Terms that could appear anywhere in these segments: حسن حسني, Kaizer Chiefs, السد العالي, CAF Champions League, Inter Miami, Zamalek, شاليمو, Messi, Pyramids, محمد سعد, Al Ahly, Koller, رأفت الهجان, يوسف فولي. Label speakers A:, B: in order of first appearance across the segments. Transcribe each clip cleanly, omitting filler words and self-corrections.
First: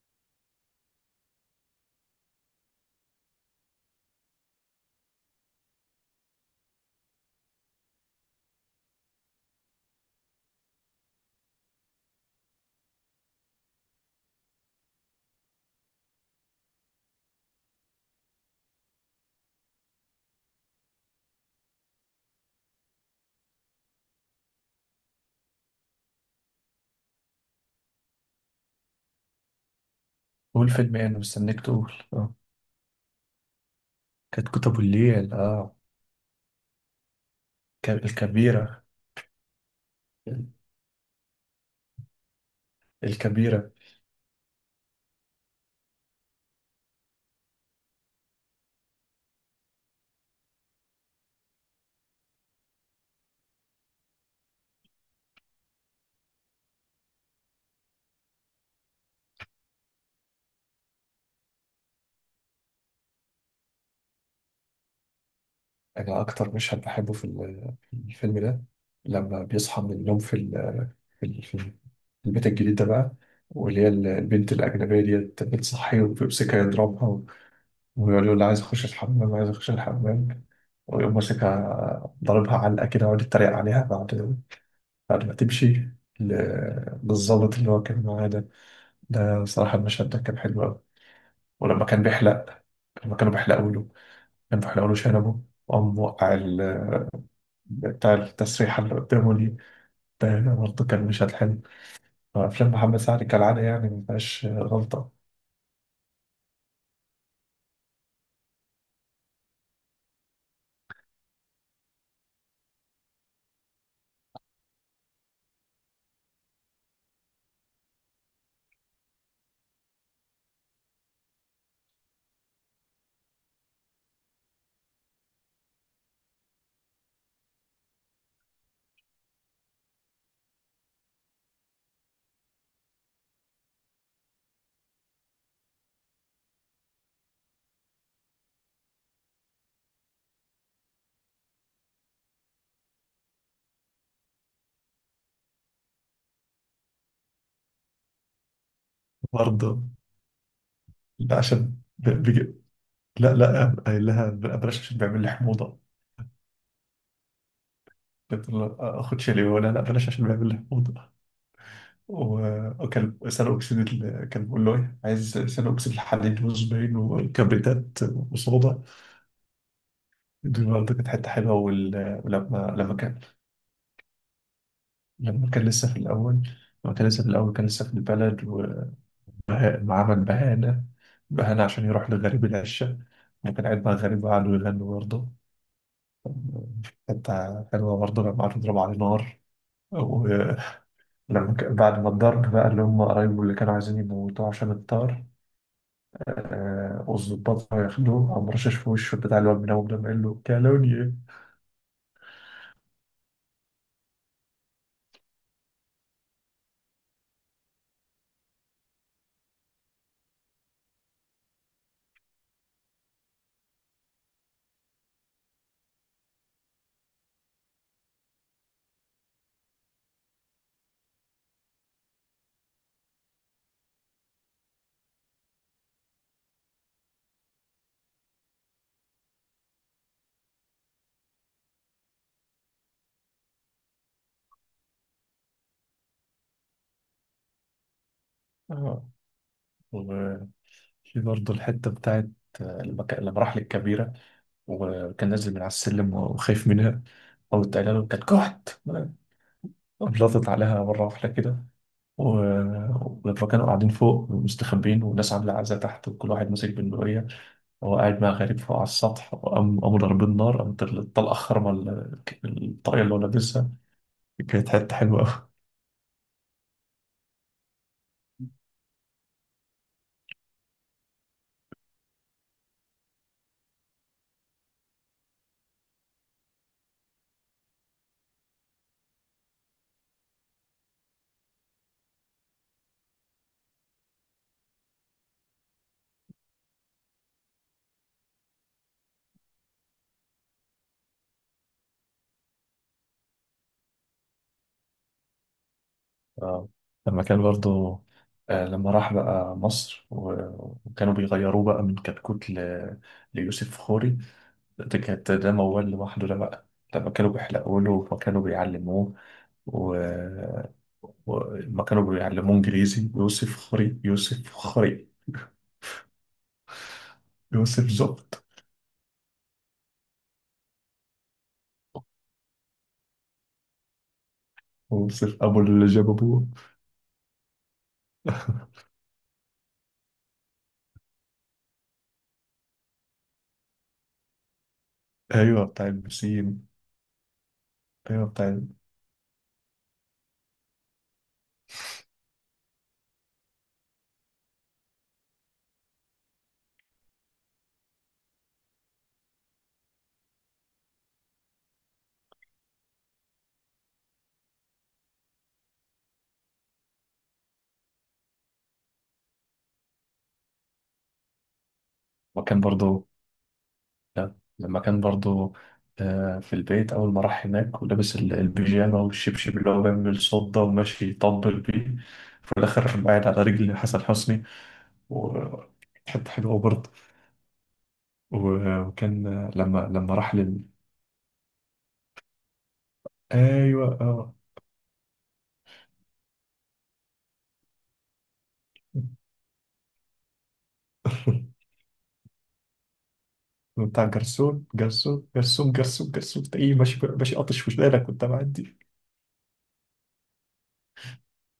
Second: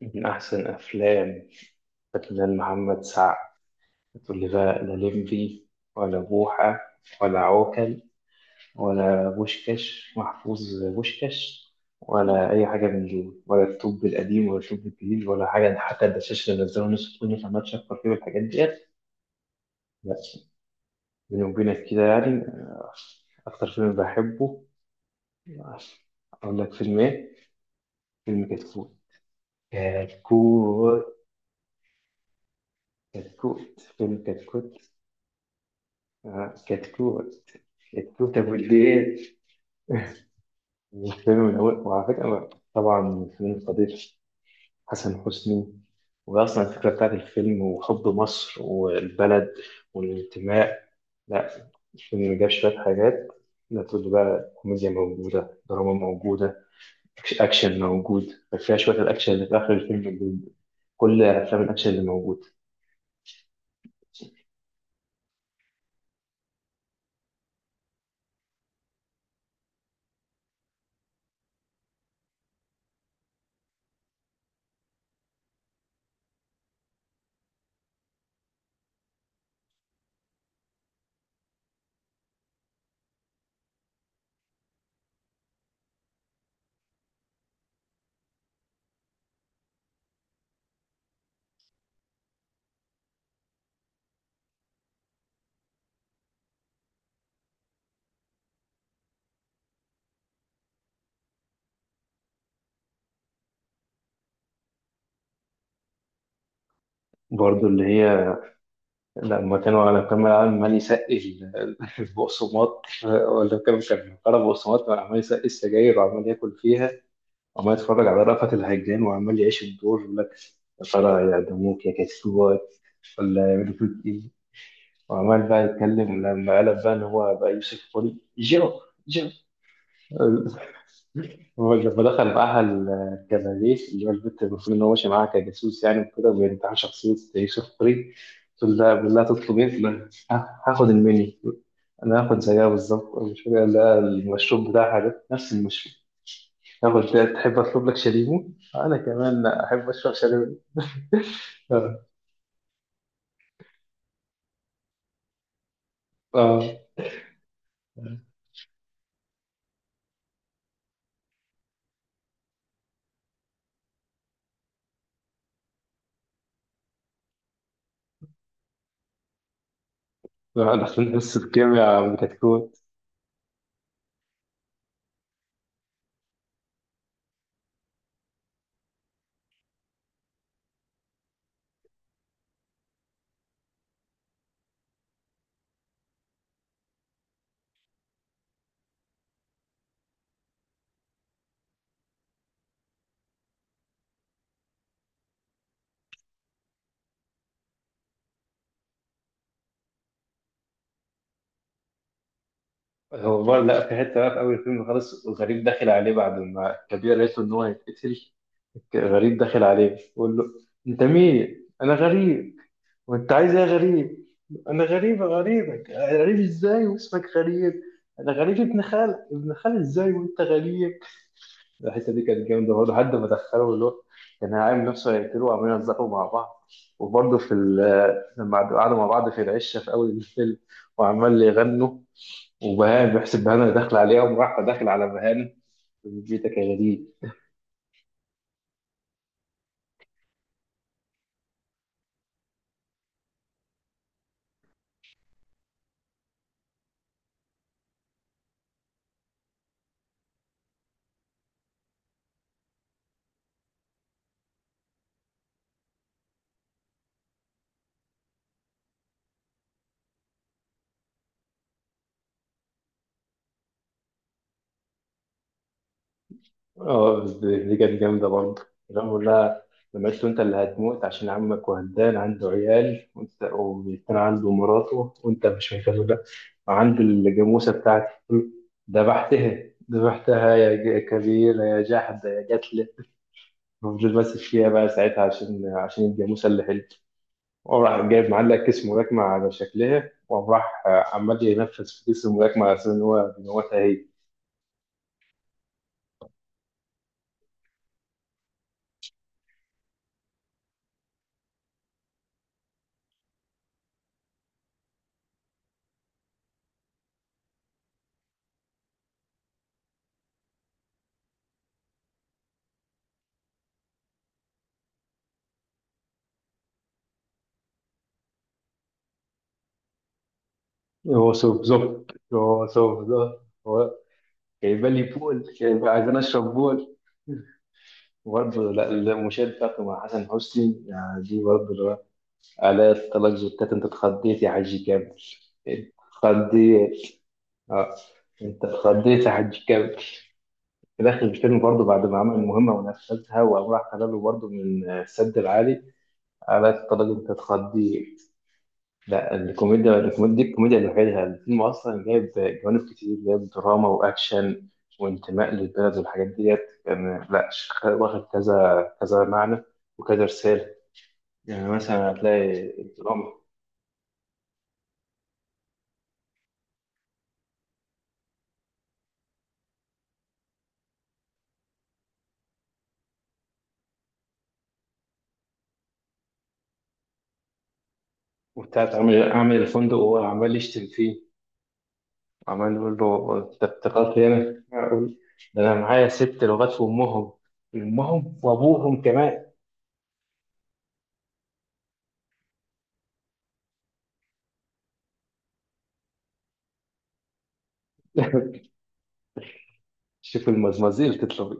A: من أحسن أفلام فنان محمد سعد تقول لي بقى، لا لمبي ولا بوحة ولا عوكل ولا بوشكاش محفوظ بوشكاش ولا أي حاجة من دول، ولا الطب القديم ولا الطب الجديد ولا حاجة. حتى الدشاش اللي نزلوا نص الفيلم فما تشكر فيه والحاجات ديت. لا، بيني وبينك كده يعني أكتر فيلم بحبه. آه، أقول لك فيلم إيه؟ فيلم كتكوت.
B: قول فيلم
A: كتكوت.
B: ايه؟ انا مستنيك تقول. اه
A: كتكوت فيلم
B: كانت كتب
A: كتكوت.
B: الليل. اه
A: كتكوت. التوتة
B: الكبيرة.
A: بالليل. والفيلم من أول، وعلى فكرة أنا طبعا فيلم
B: الكبيرة.
A: القدير حسن حسني. وأصلا الفكرة بتاعت الفيلم وحب مصر والبلد والانتماء. لا، الفيلم جاب شوية حاجات. لا، تقول لي بقى كوميديا موجودة، دراما موجودة، أكشن موجود فيها. شوية الأكشن اللي في آخر الفيلم كل أفلام الأكشن اللي موجود.
B: انا اكتر مشهد بحبه في الفيلم ده، لما بيصحى من النوم في البيت الجديد ده بقى. واللي هي البنت الأجنبية ديت بتصحيه، وبيمسكها يضربها، ويقول له لا، عايز أخش الحمام، عايز أخش الحمام. ويقوم ماسكها ضاربها علقة كده، ويقعد يتريق عليها بعد ما تمشي، للظابط اللي هو كان معاه ده. ده صراحة المشهد ده كان حلو أوي. ولما كان بيحلق، لما كانوا بيحلقوا له كانوا بيحلقوا له شنبه، وقام وقع بتاع التسريحة اللي قدامه دي. ده برضه كان مشهد حلو. أفلام محمد سعد كالعادة يعني ما فيهاش غلطة.
A: برضه اللي هي لما كانوا لما كان العالم عمال يسقي البقسماط. ولا كان قرا بقسماط عمال يسقي السجاير وعمال ياكل فيها، وعمال يتفرج على رأفت الهجان وعمال يعيش الدور يقول لك: يا ترى يعدموك يا كسوات ولا يعملوا فيك ايه؟ وعمال بقى يتكلم لما قلب بقى ان هو بقى يوسف فولي. جو، جو. هو لما دخل معاها الكباريه، اللي هو البنت المفروض ان هو ماشي معاها كجاسوس يعني وكده، وبينتحل شخصيه يوسف فولي، تقول لها بالله تطلب ايه؟ تقول لها: هاخد المنيو، انا هاخد زيها بالظبط. المشاريع اللي المشروب بتاعها ده نفس المشروب. هاخد ده، تحب اطلب لك شاليمو؟ انا كمان
B: برضه،
A: احب اشرب شاليمو.
B: لا عشان
A: اه.
B: بيجي. لا لا، قايل لها بلاش عشان بيعمل لي حموضة.
A: اه.
B: قلت له خد شاليه، ولا لا بلاش عشان بيعمل لي حموضة. وكان كان بيقول له إيه عايز ثاني أكسيد الحديد وزباين وكبريتات وصودا. دي
A: آه.
B: برضه كانت
A: داخلين
B: حتة
A: حصه
B: حلوة.
A: كيمياء
B: وال- ولما
A: كتكوت.
B: لما كان لما كان لسه في الأول لما كان لسه في الأول كان لسه في البلد. وعمل بهانة عشان يروح لغريب العشة. وكان قاعد مع غريب وقعدوا يغنوا. برضه حتة حلوة برضه لما قعدوا يضربوا عليه نار. ولما بعد ما الضرب بقى اللي هم قرايبه اللي كانوا عايزين يموتوه عشان الطار، والظباط راحوا ياخدوه، قام رشش في وشه بتاع الواد من أول، ده قال له كالوني إيه؟
A: هو برضه لا، في حته بقى في اول الفيلم خالص، غريب داخل عليه بعد ما كبير قالت له ان هو هيتقتل. غريب داخل عليه بيقول له: انت مين؟ انا غريب. وانت عايز ايه يا غريب؟ انا غريب يا غريبك. غريب ازاي واسمك غريب؟ انا غريب ابن خال. ابن خال ازاي وانت غريب؟ الحته دي كانت جامده برضه لحد ما دخلوا، اللي هو كان عامل نفسه هيقتله وعمالين يهزقوا مع بعض. وبرضه في لما قعدوا مع بعض في العشه في اول الفيلم وعمال يغنوا، وبهان بيحسب بهان اللي داخل عليها وراح داخل على بهان: بيتك يا غريب.
B: آه. وفي برضه الحتة بتاعت، لما راح للكبيرة، وكان نازل من على السلم وخايف منها، قامت قايله له كانت كحت، قلطت عليها مرة واحدة كده. فكانوا قاعدين فوق مستخبين والناس عاملة عزا تحت وكل واحد ماسك بندقية، وهو قاعد مع غريب فوق على السطح، وقام قاموا ضاربين نار، قامت الطلقة خرمة الطاقية اللي هو لابسها. كانت حتة حلوة أوي.
A: اه، بس دي كانت جامدة برضه. لما بقول لها، لما قلت له: انت اللي هتموت عشان عمك وهدان عنده عيال، وانت وكان عنده مراته وانت مش مكملة، وعنده الجاموسة بتاعتي ذبحتها. ذبحتها يا كبيرة يا جحدة يا جتلة. فضل ماسك فيها بقى ساعتها عشان الجاموسة اللي حلت. وراح جايب معلق كيس ملاكمة على شكلها، وراح عمال ينفذ في كيس الملاكمة على أساس إن هو بيموتها هي.
B: آه. لما كان برضه، لما راح بقى مصر، وكانوا بيغيروه بقى من كتكوت ل... ليوسف فخوري. ده كانت ده موال لوحده ده بقى. لما كانوا بيحلقوا له وكانوا بيعلموه و... وما كانوا بيعلموه انجليزي، يوسف خري يوسف خري يوسف زبط
A: هو سوف زوب، هو سوف زوب. جايبه لي
B: يوسف
A: بول،
B: ابو اللي
A: جايبه
B: جاب
A: عايزين
B: ابوه.
A: اشرب بول. برضه لا. المشاهد بتاعته مع حسن حسني يعني دي برضه اللي هو: آلاء طلاق زوجتك. انت اتخضيت يا حاج كامل.
B: ايوه، بتاع
A: انت
B: البسين.
A: اتخضيت. اه.
B: ايوه بتاع
A: انت اتخضيت يا حاج كامل. في داخل الفيلم برضه بعد ما عمل المهمه ونفذها، وقام راح قال له برضه من السد العالي: آلاء طلاق. انت اتخضيت. لا الكوميديا، الكوميديا دي الكوميديا لوحدها. الفيلم اصلا جايب جوانب كتير، جايب دراما واكشن وانتماء للبلد والحاجات ديت. كان لا واخد كذا كذا معنى وكذا رساله. يعني مثلا
B: وكان
A: هتلاقي
B: برضو،
A: الدراما.
B: لا، لما كان برضو، في البيت اول ما راح هناك ولابس البيجامه والشبشب اللي هو بيعمل صوت ده وماشي يطبل بيه. في الاخر قاعد على رجل حسن حسني. وحتة حلوة برضه.
A: وبتاعت
B: وكان
A: عامل
B: لما
A: الفندق وهو
B: راح
A: عمال
B: لل...
A: يشتم فيه، عمال يقول له: انت
B: أيوة
A: افتكرت
B: آه.
A: هنا؟ ده انا معايا ست لغات في امهم، امهم وابوهم كمان.
B: بتاع جرسون جرسون جرسون جرسون جرسون، تلاقيه ماشي ماشي قاطش وشنانك وأنت معدي.
A: شوف المزمزيل تطلع.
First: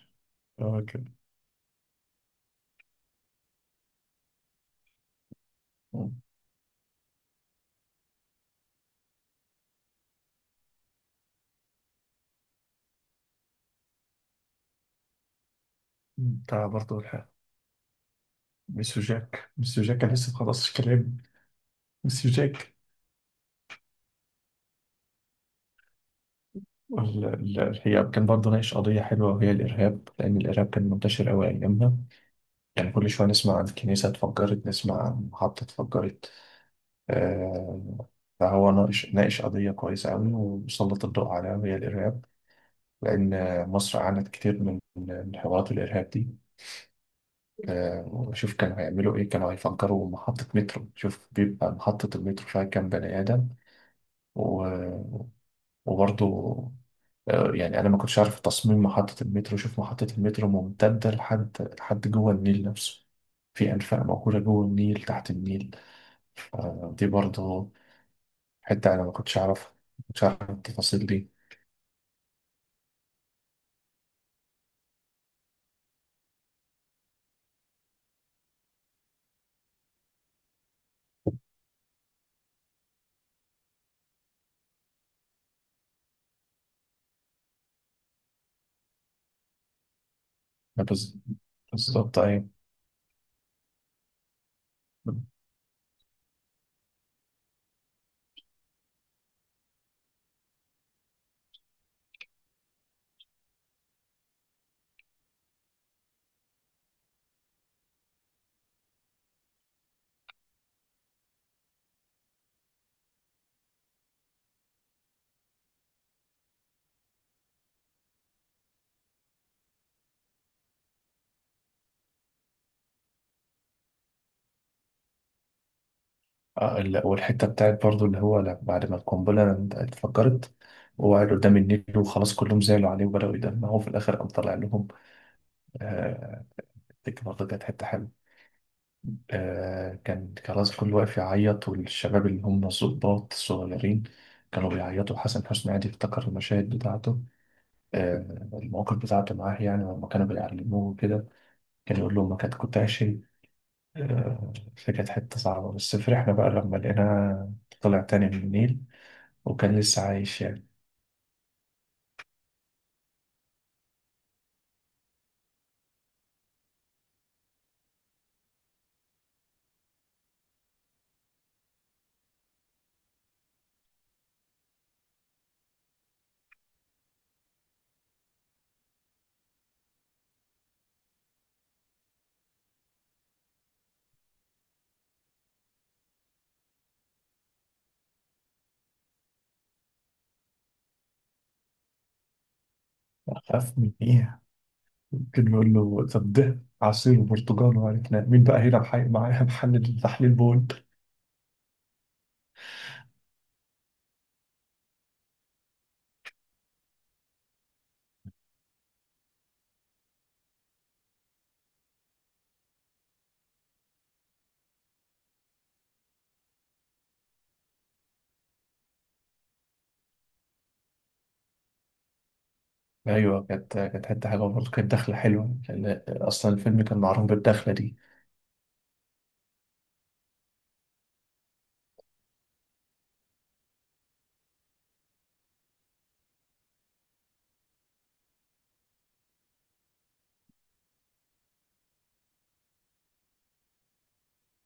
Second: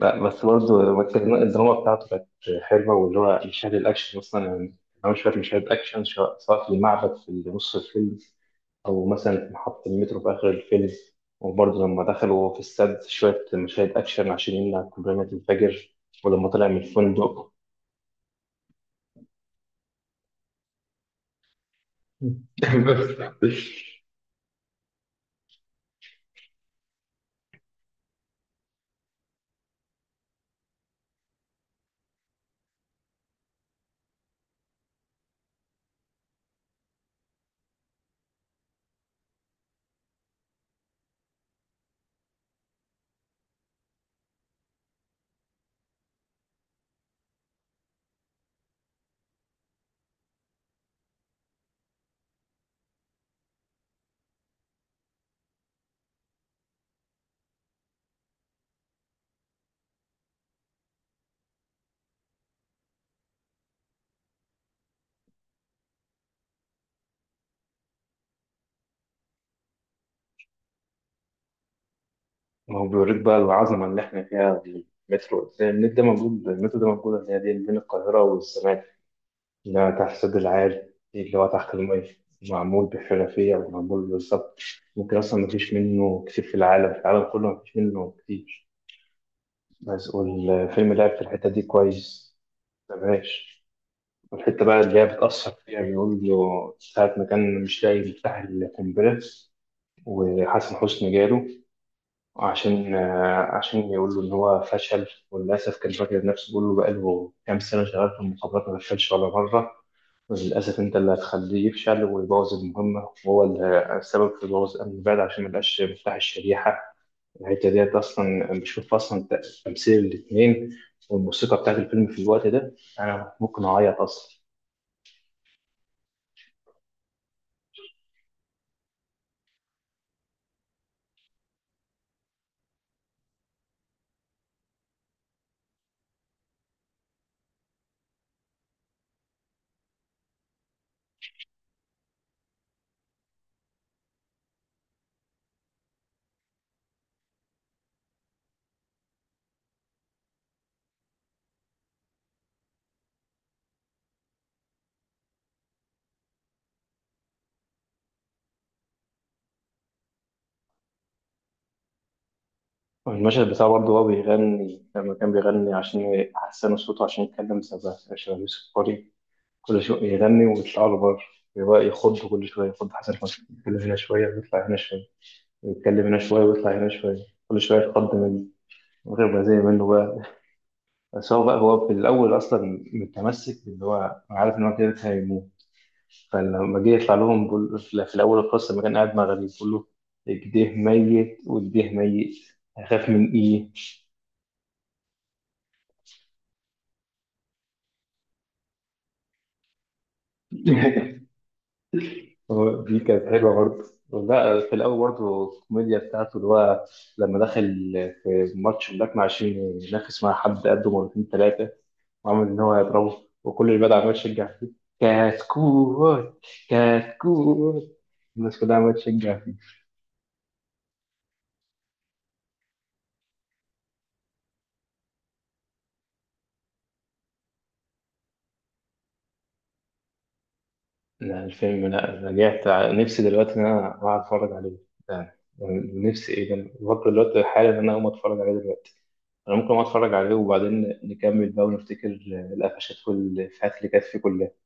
A: لا بس
B: اه
A: برضه
B: كده.
A: الدراما بتاعته كانت حلوه. واللي هو مشاهد الاكشن اصلا يعني، انا مش فاكر مشاهد اكشن، سواء في المعبد في نص الفيلم، او مثلا في محطه المترو في اخر الفيلم. وبرضه لما دخلوا في السد شويه مشاهد اكشن عشان يمنع قنبله الفجر. ولما
B: بتاع
A: طلع من
B: برضه
A: الفندق
B: ميسيو جاك، ميسيو جاك كان لسه مخلصش كلام، ميسيو جاك. الحقيقة كان برضه ناقش قضية حلوة وهي الإرهاب، لأن الإرهاب كان منتشر أوي أيامها. يعني كل شوية نسمع عن كنيسة اتفجرت، نسمع عن محطة اتفجرت. آه، فهو ناقش قضية كويسة أوي وسلط الضوء عليها وهي الإرهاب، لأن مصر عانت كتير من حوارات الإرهاب دي. وشوف كانوا هيعملوا إيه، كانوا هيفجروا محطة مترو، شوف بيبقى محطة المترو فيها كام بني آدم. و- وبرضه، يعني أنا ما كنتش عارف تصميم محطة المترو، شوف محطة المترو ممتدة لحد جوه النيل نفسه. في أنفاق موجودة جوه النيل تحت النيل. دي برضه حتة أنا ما كنتش أعرفها، ما كنتش أعرف التفاصيل دي.
A: ما هو بيوريك بقى العظمه اللي احنا فيها في المترو ده. ده موجود، المترو ده موجود، اللي هي دي بين القاهره والسمان. لا تحسد العالي اللي هو تحت المية، معمول بحرفية ومعمول بالظبط. ممكن أصلا مفيش منه كتير في العالم. في العالم كله مفيش منه كتير. بس والفيلم لعب
B: بز-
A: في الحتة دي
B: بالظبط،
A: كويس.
B: أيوة
A: مبهاش. والحتة بقى اللي هي بتأثر فيها، بيقول له ساعة ما كان مش لاقي مفتاح القنبلة وحسن حسني جاله عشان عشان يقول له إن هو فشل. وللأسف كان فاكر نفسه، بيقول له بقاله كام سنة شغال في المخابرات ما فشلش ولا مرة، للأسف أنت اللي هتخليه يفشل ويبوظ المهمة، وهو اللي السبب في بوظ أمن البلد عشان مبقاش مفتاح الشريحة. الحتة ديت أصلا بشوف أصلا تمثيل الاتنين والموسيقى بتاعت الفيلم في الوقت ده، أنا ممكن أعيط أصلا.
B: والحتة بتاعت برضو اللي هو بعد ما القنبلة اتفجرت، وقعد قدام النيل وخلاص كلهم زعلوا عليه وبدأوا يدمعوا، في الآخر قام طلع لهم. آه، دي برضه كانت حتة حلوة. كان خلاص كل واقف يعيط والشباب اللي هم الضباط الصغيرين كانوا بيعيطوا، حسن حسني قاعد يفتكر المشاهد بتاعته. المواقف بتاعته معاه، يعني لما كانوا بيعلموه كده، كان يقول لهم ما كنت عايش. فكانت حتة صعبة، بس فرحنا بقى لما لقيناه طلع تاني من النيل، وكان لسه عايش يعني.
A: المشهد بتاعه برضه، هو بيغني لما كان بيغني عشان يحسنوا صوته عشان يتكلم شبه يوسف قري. كل شوية يغني ويطلع له بره، يبقى يخض. كل شوية يخض حسن حسني، يتكلم هنا شوية ويطلع هنا شوية، يتكلم هنا شوية ويطلع هنا شوية، كل شوية يتقدم وتبقى زي منه بقى. بس هو بقى، هو في الأول أصلا متمسك إن هو عارف إن هو كده كده هيموت. فلما جه يطلع لهم بقول، في الأول القصة لما كان قاعد مع غريب بيقول له: إيديه ميت وإيديه ميت، هخاف من إيه؟
B: أخاف من إيه؟ ممكن نقول له طب ده عصير وبرتقال، وعرفنا مين بقى هنا، معايا محل تحليل بول.
A: هو دي كانت حلوة برضه. لا في الأول برضه الكوميديا بتاعته اللي هو لما دخل في ماتش هناك، مع عشان ينافس مع حد قده مرتين ثلاثة، وعمل إن هو يضربه وكل اللي بدأ عمال يشجع فيه: كتكوت، كتكوت. الناس كلها عمالة تشجع فيه.
B: أيوه كانت حتة حلوة برضه، كانت دخلة حلوة، لأن أصلا الفيلم كان معروف بالدخلة دي.
A: لا الفيلم، لا رجعت نفسي دلوقتي إن أنا أقعد أتفرج عليه ده. نفسي، إيه ده، برضه دلوقتي حالا إن أنا أقوم أتفرج عليه دلوقتي. أنا ممكن أقوم أتفرج عليه وبعدين نكمل بقى ونفتكر القفشات والإفيهات اللي كانت فيه كلها.